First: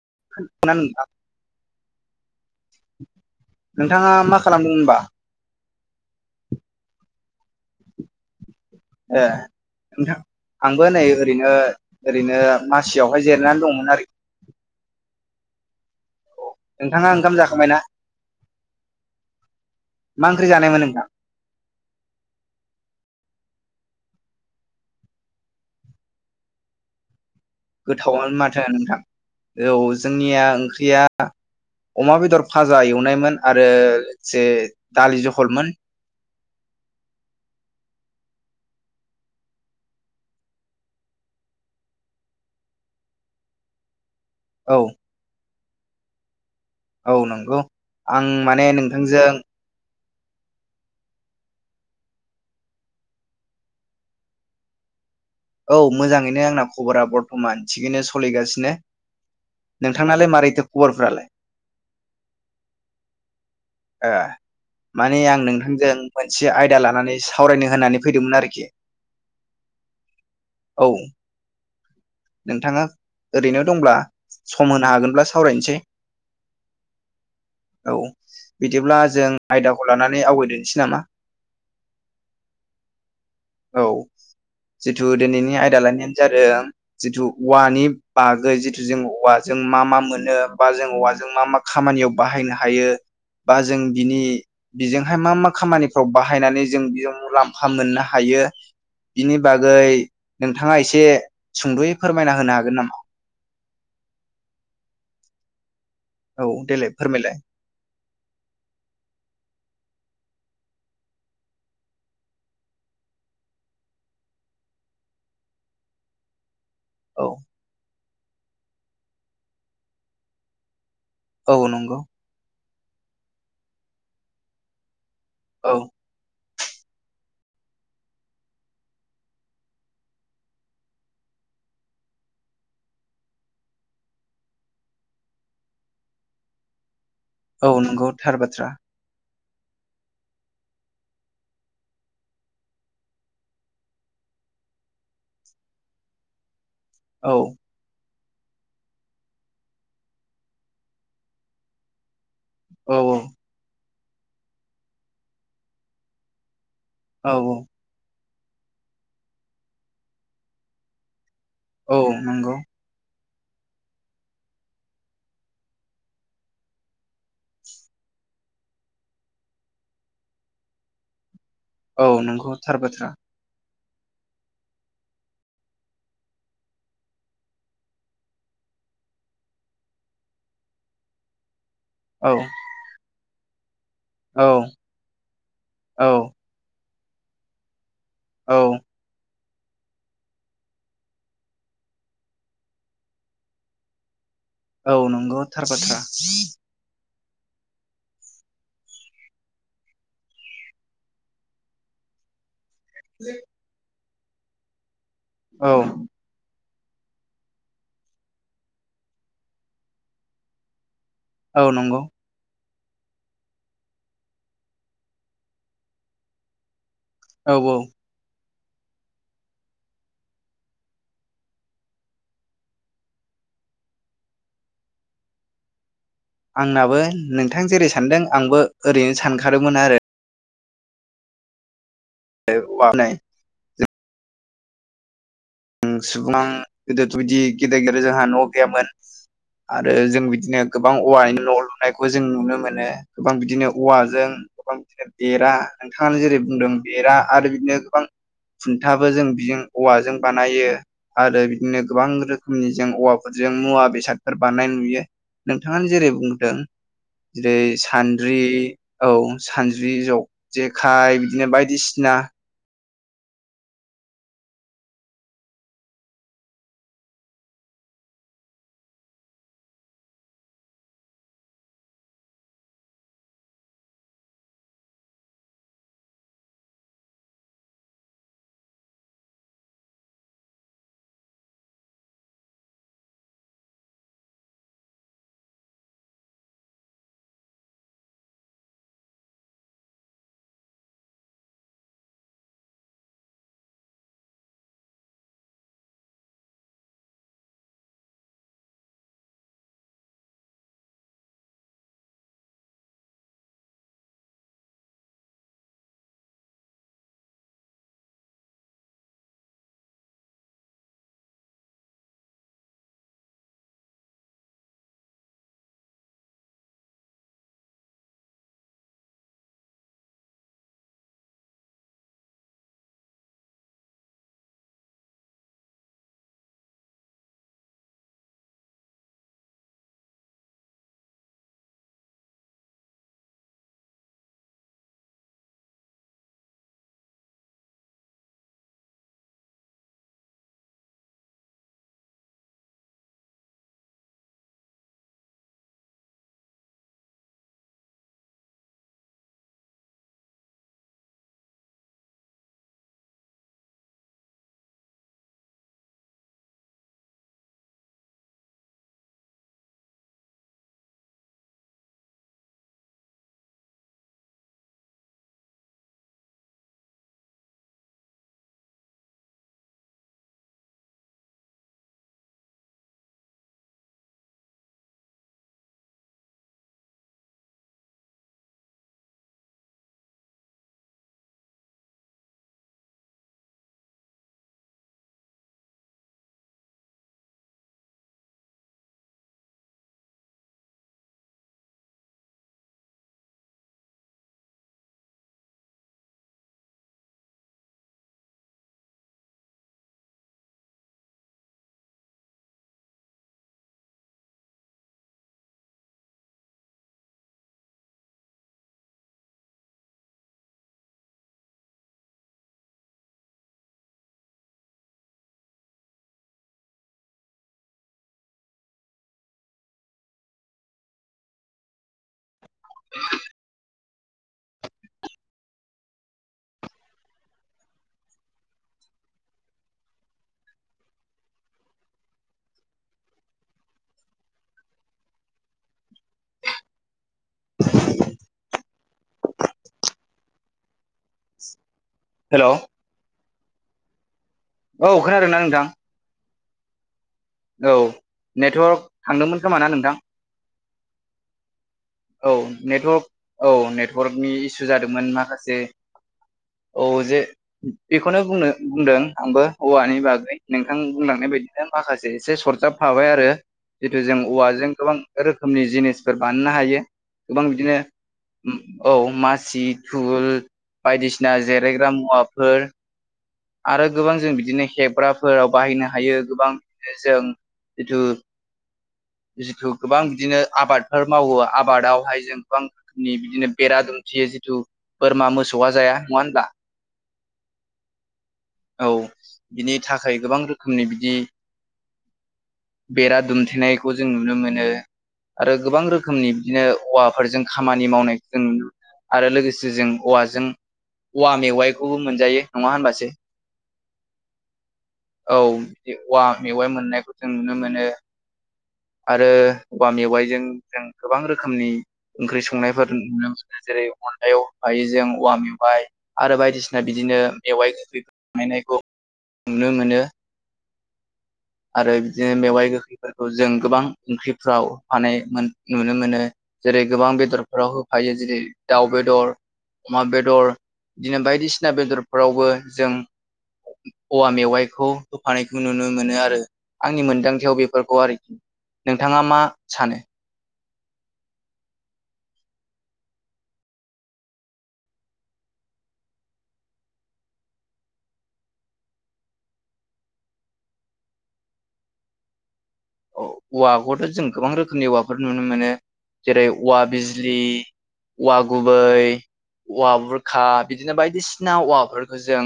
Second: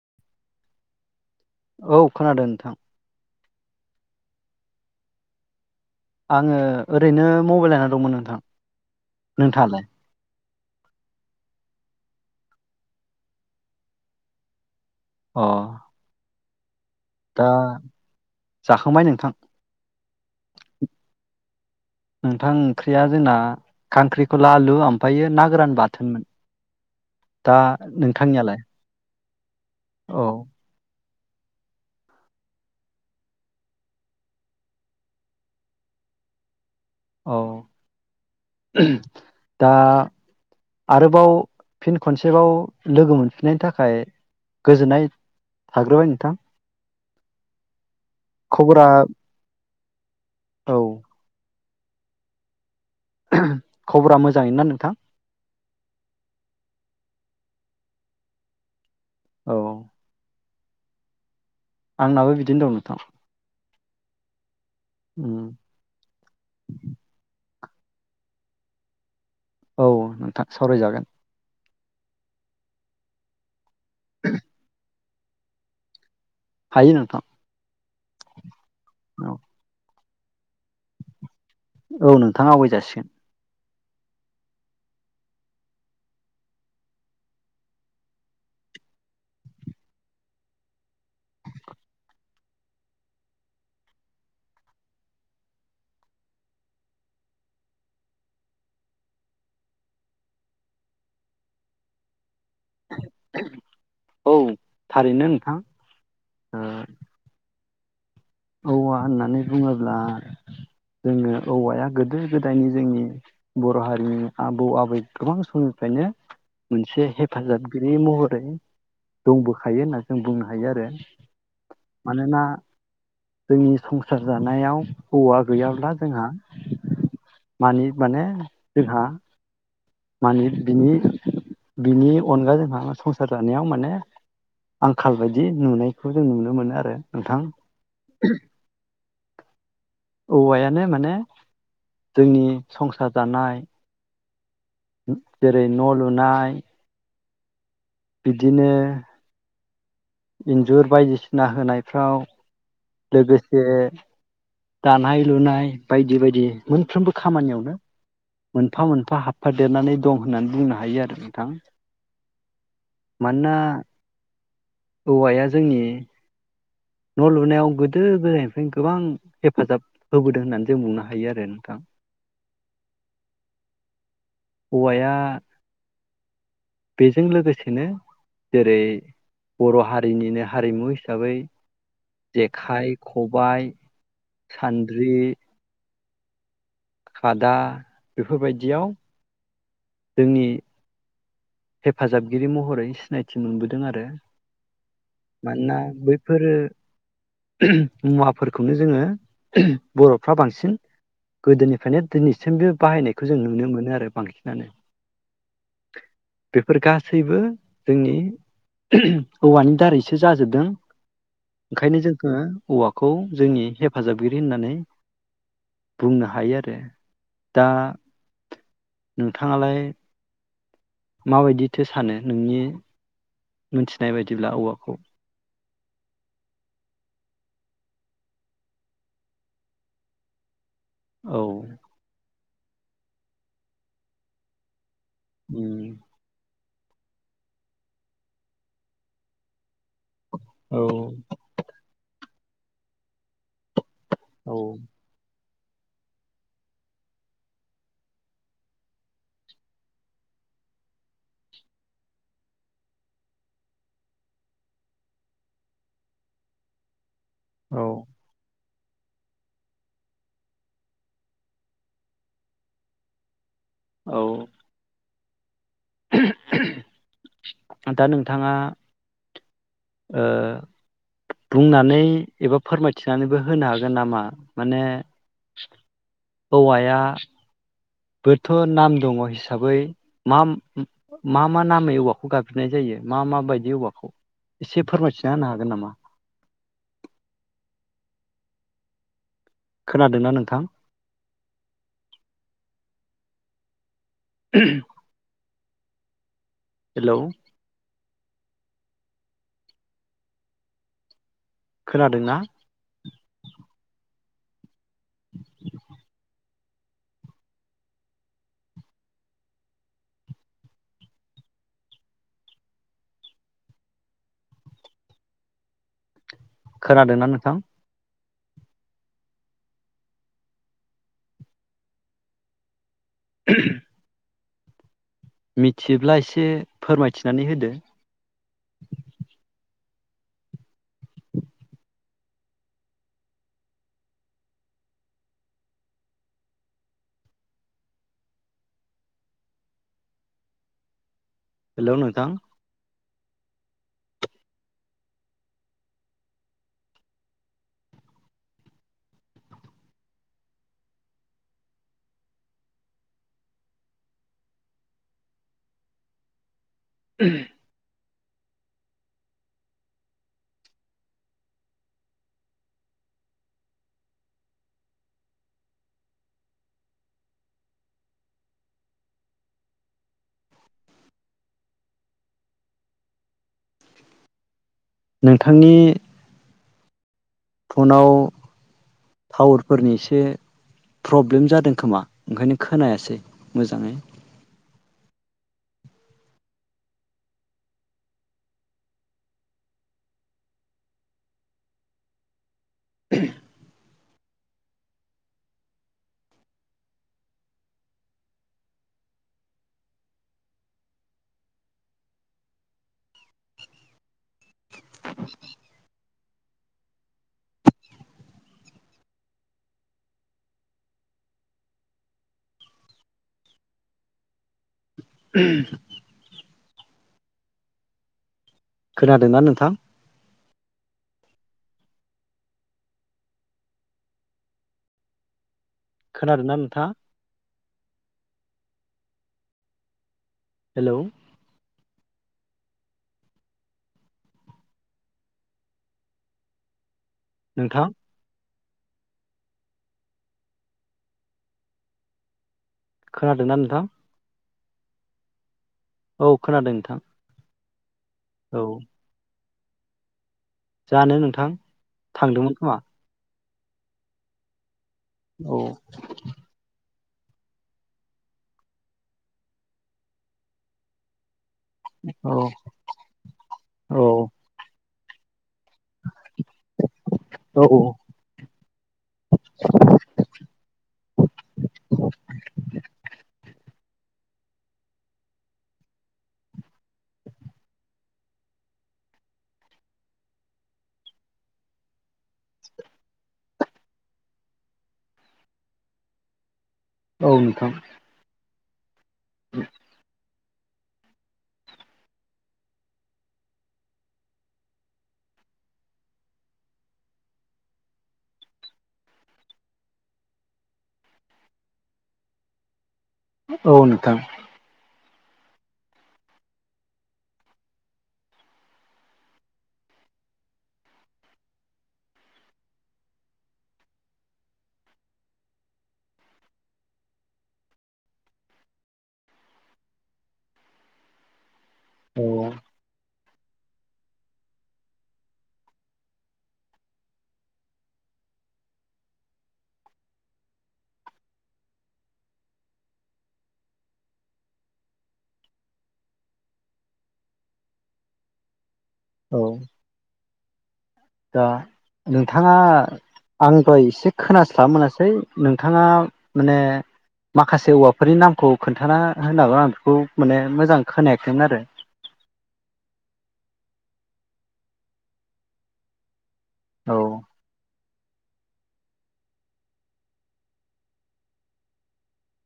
[unintelligible] औ खोनादों नोंथां। नोंथाङा मा खालामदों होनबा? आङो ओरैनो मबाइल नायना दंमोन नोंथां ए नोंथाङालाय नोंथां आंबो नै ओरैनो ओरैनो मासियावहाय जिरायनानै दंमोन आरो। अ नोंथाङा ओंखाम दा जाखाबायना जाखांबाय नोंथां मा ओंख्रि जानायमोन नोंथां नोंथां ओंख्रिया जोंना खांख्रिखला आलु ओमफायो ना गोरान बाथोनमोन दा गोथावानो नोंथांनियालाय माथो नोंथां औ जोंनिया ओंख्रिया अमा बेदर फाजा एवनायमोन आरो लोगोसे दालि जहलमोन औ दा आरोबाव फिन खनसेबाव लोगो मोनफिननायनि थाखाय औ गोजोननाय थाग्रोबाय नोंथां औ नंगौ आं माने खबरा नोंथांजों औ खबरा मोजाङैनो ना नोंथां औ मोजाङैनो आंना खबरा बरथ'मान थिगैनो सोलिगासिनो औ नोंथांनालाय मारैथो खबर फोरालाय आंनाबो बिदिनो दं नोथां ए माने आं नोंथांजों मोनसे आयदा लानानै सावरायनो होनानै फैदोंमोन आरोखि औ नोंथां औ सावरायजागोन नोंथाङा ओरैनो दंब्ला सम होनो हागोनब्ला सावरायनोसै हायो नोंथां औ बिदिब्ला जों औ आयदाखौ लानानै आवगायदोनोसै नामा औ नोंथां आवगाय जासिगोन औ जिथु दिनैनि आयदा लानायानो जादों जिथु औवानि बागै जिथु जों औवाजों मा मा मोनो बा जों औवाजों मा मा खामानियाव बाहायनो हायो बा जों बिनि बेजोंहाय मा मा खामानिफ्राव बाहायनानै जों बेयाव मुलाम्फा मोननो हायो बिनि बागै नोंथाङा एसे सुंद'यै फोरमायना होनो हागोन नामा औ थारैनो नोंथां औ देलाय ओ फोरमायलाय औवा होननानै बुङोब्ला जोङो औवाया गोदो गोदायनि जोंनि बर' हारिनि आबौ आबै गोबां समनिफ्रायनो मोनसे औ हेफाजाबगिरि महरै दंबोखायो होनना जों बुंनो हायो आरो औ नंगौ मानोना जोंनि संसार जानायाव हौवा औ गैयाब्ला जोंहा मानि माने जोंहा मानि बिनि बिनि अनगा जोंहा संसार जानायाव माने आंखाल बायदि नुनायखौ जों नुनो मोनो आरो नोंथां औ नंगौ थार बाथ्रा औवायानो माने जोंनि संसार जानाय जेरै न' लुनाय औ बिदिनो इन्जुर बायदिसिना होनायफ्राव औ लोगोसे दानाय लुनाय बायदि बायदि मोनफ्रोमबो औ खामानियावनो मोनफा मोनफा हाबफा देरनानै दं होननानै बुंनो हायो आरो नोंथां औ नंगौ मानोना औवाया जोंनि न' लुनायाव गोदो गोदायनिफ्रायनो गोबां हेफाजाब होबोदों होननानै जों बुंनो हायो आरो नोंथां औ नंगौ थार बाथ्रा औवाया बेजों लोगोसेनो जेरै बर' हारिनिनो हारिमु हिसाबै औ जेखाय खब बाय औ सानद्रि औ खादा औ बेफोरबायदियाव जोंनि हेफाजाबगिरि महरै सिनायथि मोनबोदों आरो औ नंगौ मानोना थारबाथ्रा बैफोरो मुवाफोरखौनो जोङो बर'फ्रा बांसिन गोदोनिफ्रायनो दिनैसिम बे बाहायनायखौ जों नुनो मोनो आरो बांसिनानो औ बेफोर गासैबो जोंनि ओम औवानि दारैसो जाजोबदों औ नंगौ ओंखायनो जोंखो औवाखौ जोंनि हेफाजाबगिरि होननानै बुंनो हायो आरो औ दा औ नोंथाङालाय माबायदिथो सानो नोंनि मोनथिनाय बायदिब्ला औवाखौ आंनाबो नोंथां जेरै सानदों आंबो ओरैनो सानखादोंमोन आरो औ [inaudible] उम ओम सुबुं गोदोथ बिदि [unintelligible] न' गैयामोन। आरो जों बिदिनो औ गोबां औवानि न' लुनायखौ जों नुनो मोनो गोबां बिदिनो औवाजों औ गोबां [unintelligible] देरा नोंथाङानो जेरै बुंदों बेरा आरो बिदिनो गोबां खुन्थाबो जों बिजों औवाजों बानाय बानायो आरो बिदिनो गोबां रोखोमनि जों औवाफोरजों मुवा बेसादफोर बानायनाय नुयो नोंथाङानो जेरै बुंदों जेरै औ सान्द्रि औ सानज्रि जग-जेखाइ बिदिनो बायदिसिना औ दा नोंथाङा ओ बुंनानै एबा फोरमायथिनानैबो होनो हागोन नामा माने औवाया बोथ' नाम दङ हिसाबै मा मा मा नामै औवाखौ गाबज्रिनाय जायो मा माबायदि औवाखौ एसे फोरमायथिना होनो हागोन नामा? खोनादोंना नोंथां? [inaudible] हेलौ खोनादोंना [inaudible] खोनादोंना नोंथां? [inaudible] मिथियोब्ला एसे फोरमायथिनानै होदो। हेलौ नोंथां [inaudible] नोंथांनि फनाव टावारफोरनि इसे प्रब्लेम जादों खोमा ओंखायनो खोनायासै मोजाङै [inaudible] [inaudible] खोनादोंना नोंथां? [inaudible] खोनादों ना नोंथां? हेलौ नोंथां हेलौ खोनादोंना नोंथां? औ खोनादों ना नोंथां? औ खोनादों नोंथां। औ औ नेटवर्क थांदोंमोन खोमाना नोंथां? जानो नोंथां औ थांदोंमोन खोमा नेटवर्क औ नेटवार्कनि इसु जादों मोन माखासे औ औ जे बेखौनो बुंनो बुंदों आंबो औवानि बागै नोंथां बुंलांनाय बाय आरो माखासे एसे औ सरजाबफाबाय आरो जितु औ जों औवाजों गोबां रोखोमनि जिनिसफोर बानायनो हायो। गोबां औ बिदिनो औ मासि थुल बायदिसिना जिरायग्रा मुवाफोर आरो गोबां जों बिदिनो हेग्राफोराव बाहायनो हायो गोबां बिदिनो जों जिथु जिथु गोबां बिदिनो आबादफो मावो आबादावहाय जों गोबां रोखोमनि बेरा दुमथेयो जिथु बोरमा मोसौआ जाया नङा होमब्ला? औ नोंथां। औ। बिनि थाखाय गोबां रो रोखोमनि बिदि बेरा दुमथेनायखौ जों नुनो मोनो आरो गोबां रोखोमनि बिदिनो औवाफोरजों खामानि मावनायखौ जों आरो लोगोसे जों औवाजों औवा मेवाइखौबो मोनजायो नङा होनबासो औ नोथां। औ बि औवा मेवाइ मोननायखौ जों नुनो मोनो आरो औवा मेवाइजों जों गोबां रोखोमनि ओंख्रि संनायफोर नुनो मोनो जेरै अनलायाव हाय जों औवा मेवाइ आरो बायदिसिना बिदिनो मेवाइ गोखै खायनायखौ नुनो मोनो। आरो बिदिनो औ मेवाइ गोखै जों गोबां ओंख्रिफ्राव होफानाय नुनो मोनो जेरै गोबां बेदरफोराव होफायो जेरै दाउ बेदर अमा बेदर बिदिनो बायदिसिना बेदरफोरावबो जों औवा मेवाइखौ होफानायखौ नुनो मोनो आरो आंनि मोनदांथियाव बेफोरखौ आरोखि नोंथाङा मा औ सानो? दा नोंथाङा आंबो एसे खोनास्लाब मोनासै नोंथाङा माने माखासे औवाफोरनि नामखौ खोन्थाना होनांगोन आं बेखौ माने मोजां खोनायाखैमोन आरो औ औवाखौथ' जों गोबां रोखोमनि औवाफोर नुनो मोनो। जेरै औवा आरो बिजलि औवा गुबै औवा बुरखा बिदिनो बायदिसिना औवाफोरखौ जों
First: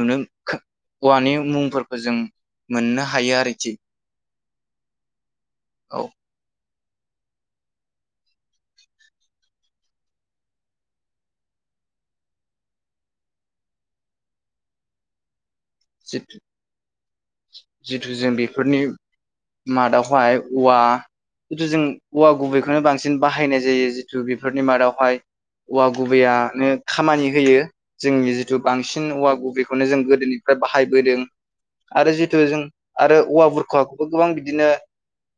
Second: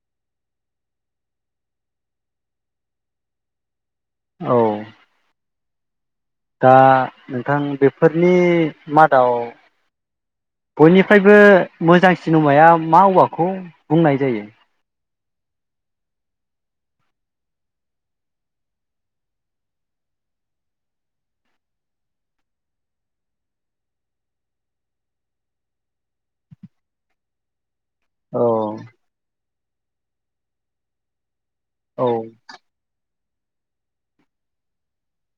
नुनो औवानि मुंफोरखौ जों मोननो हायो आरो थि औ। औ। दा नोंथां बेफोरनि मादाव बयनिफ्रायबो मोजां सिनेमाया मा औवाखौ बुंनाय जायो? जितु जितु जों बेफोरनि मादावहाय औवा जितु जों औवा गुबैखौनो बांसिन बाहायनाय जायो जिथु बेफोरनि मादावहाय औवा गुबैयानो खामानि होयो। जोंनि औ जिथु बांसिन औवा बे बेखौनो जों गोदोनि ओमफ्राय बाहायबोदों। औ आरो जितु जों आरो औवा बुरखाखौबो गोबां बिदिनो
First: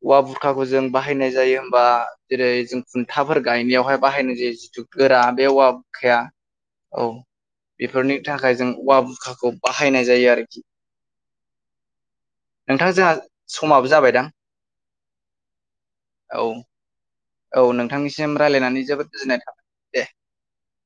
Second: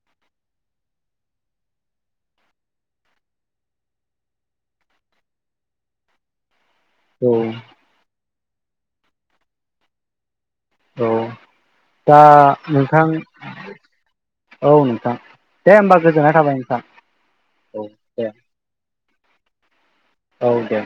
औवा बुरखाखौ जों बाहायनाय जायो हबा जेरै जों खुन्थाफोर गायनायावहाय बाहायनाय जायो जिथु गोरा बे औवा बुरखाया औ। नि थाखाय जों औवा बुखाखौ बाहायनाय जायो आरोखि। औ दा नोंथां जोंहा समाबो जाबायदां औ नोंथां दे होमबा गोजोननाय औ थाबाय नोंथां। औ नोंथांनिसिम रायज्लायनानै जोबोद जुजिनाय थाबाय दे। औ दे।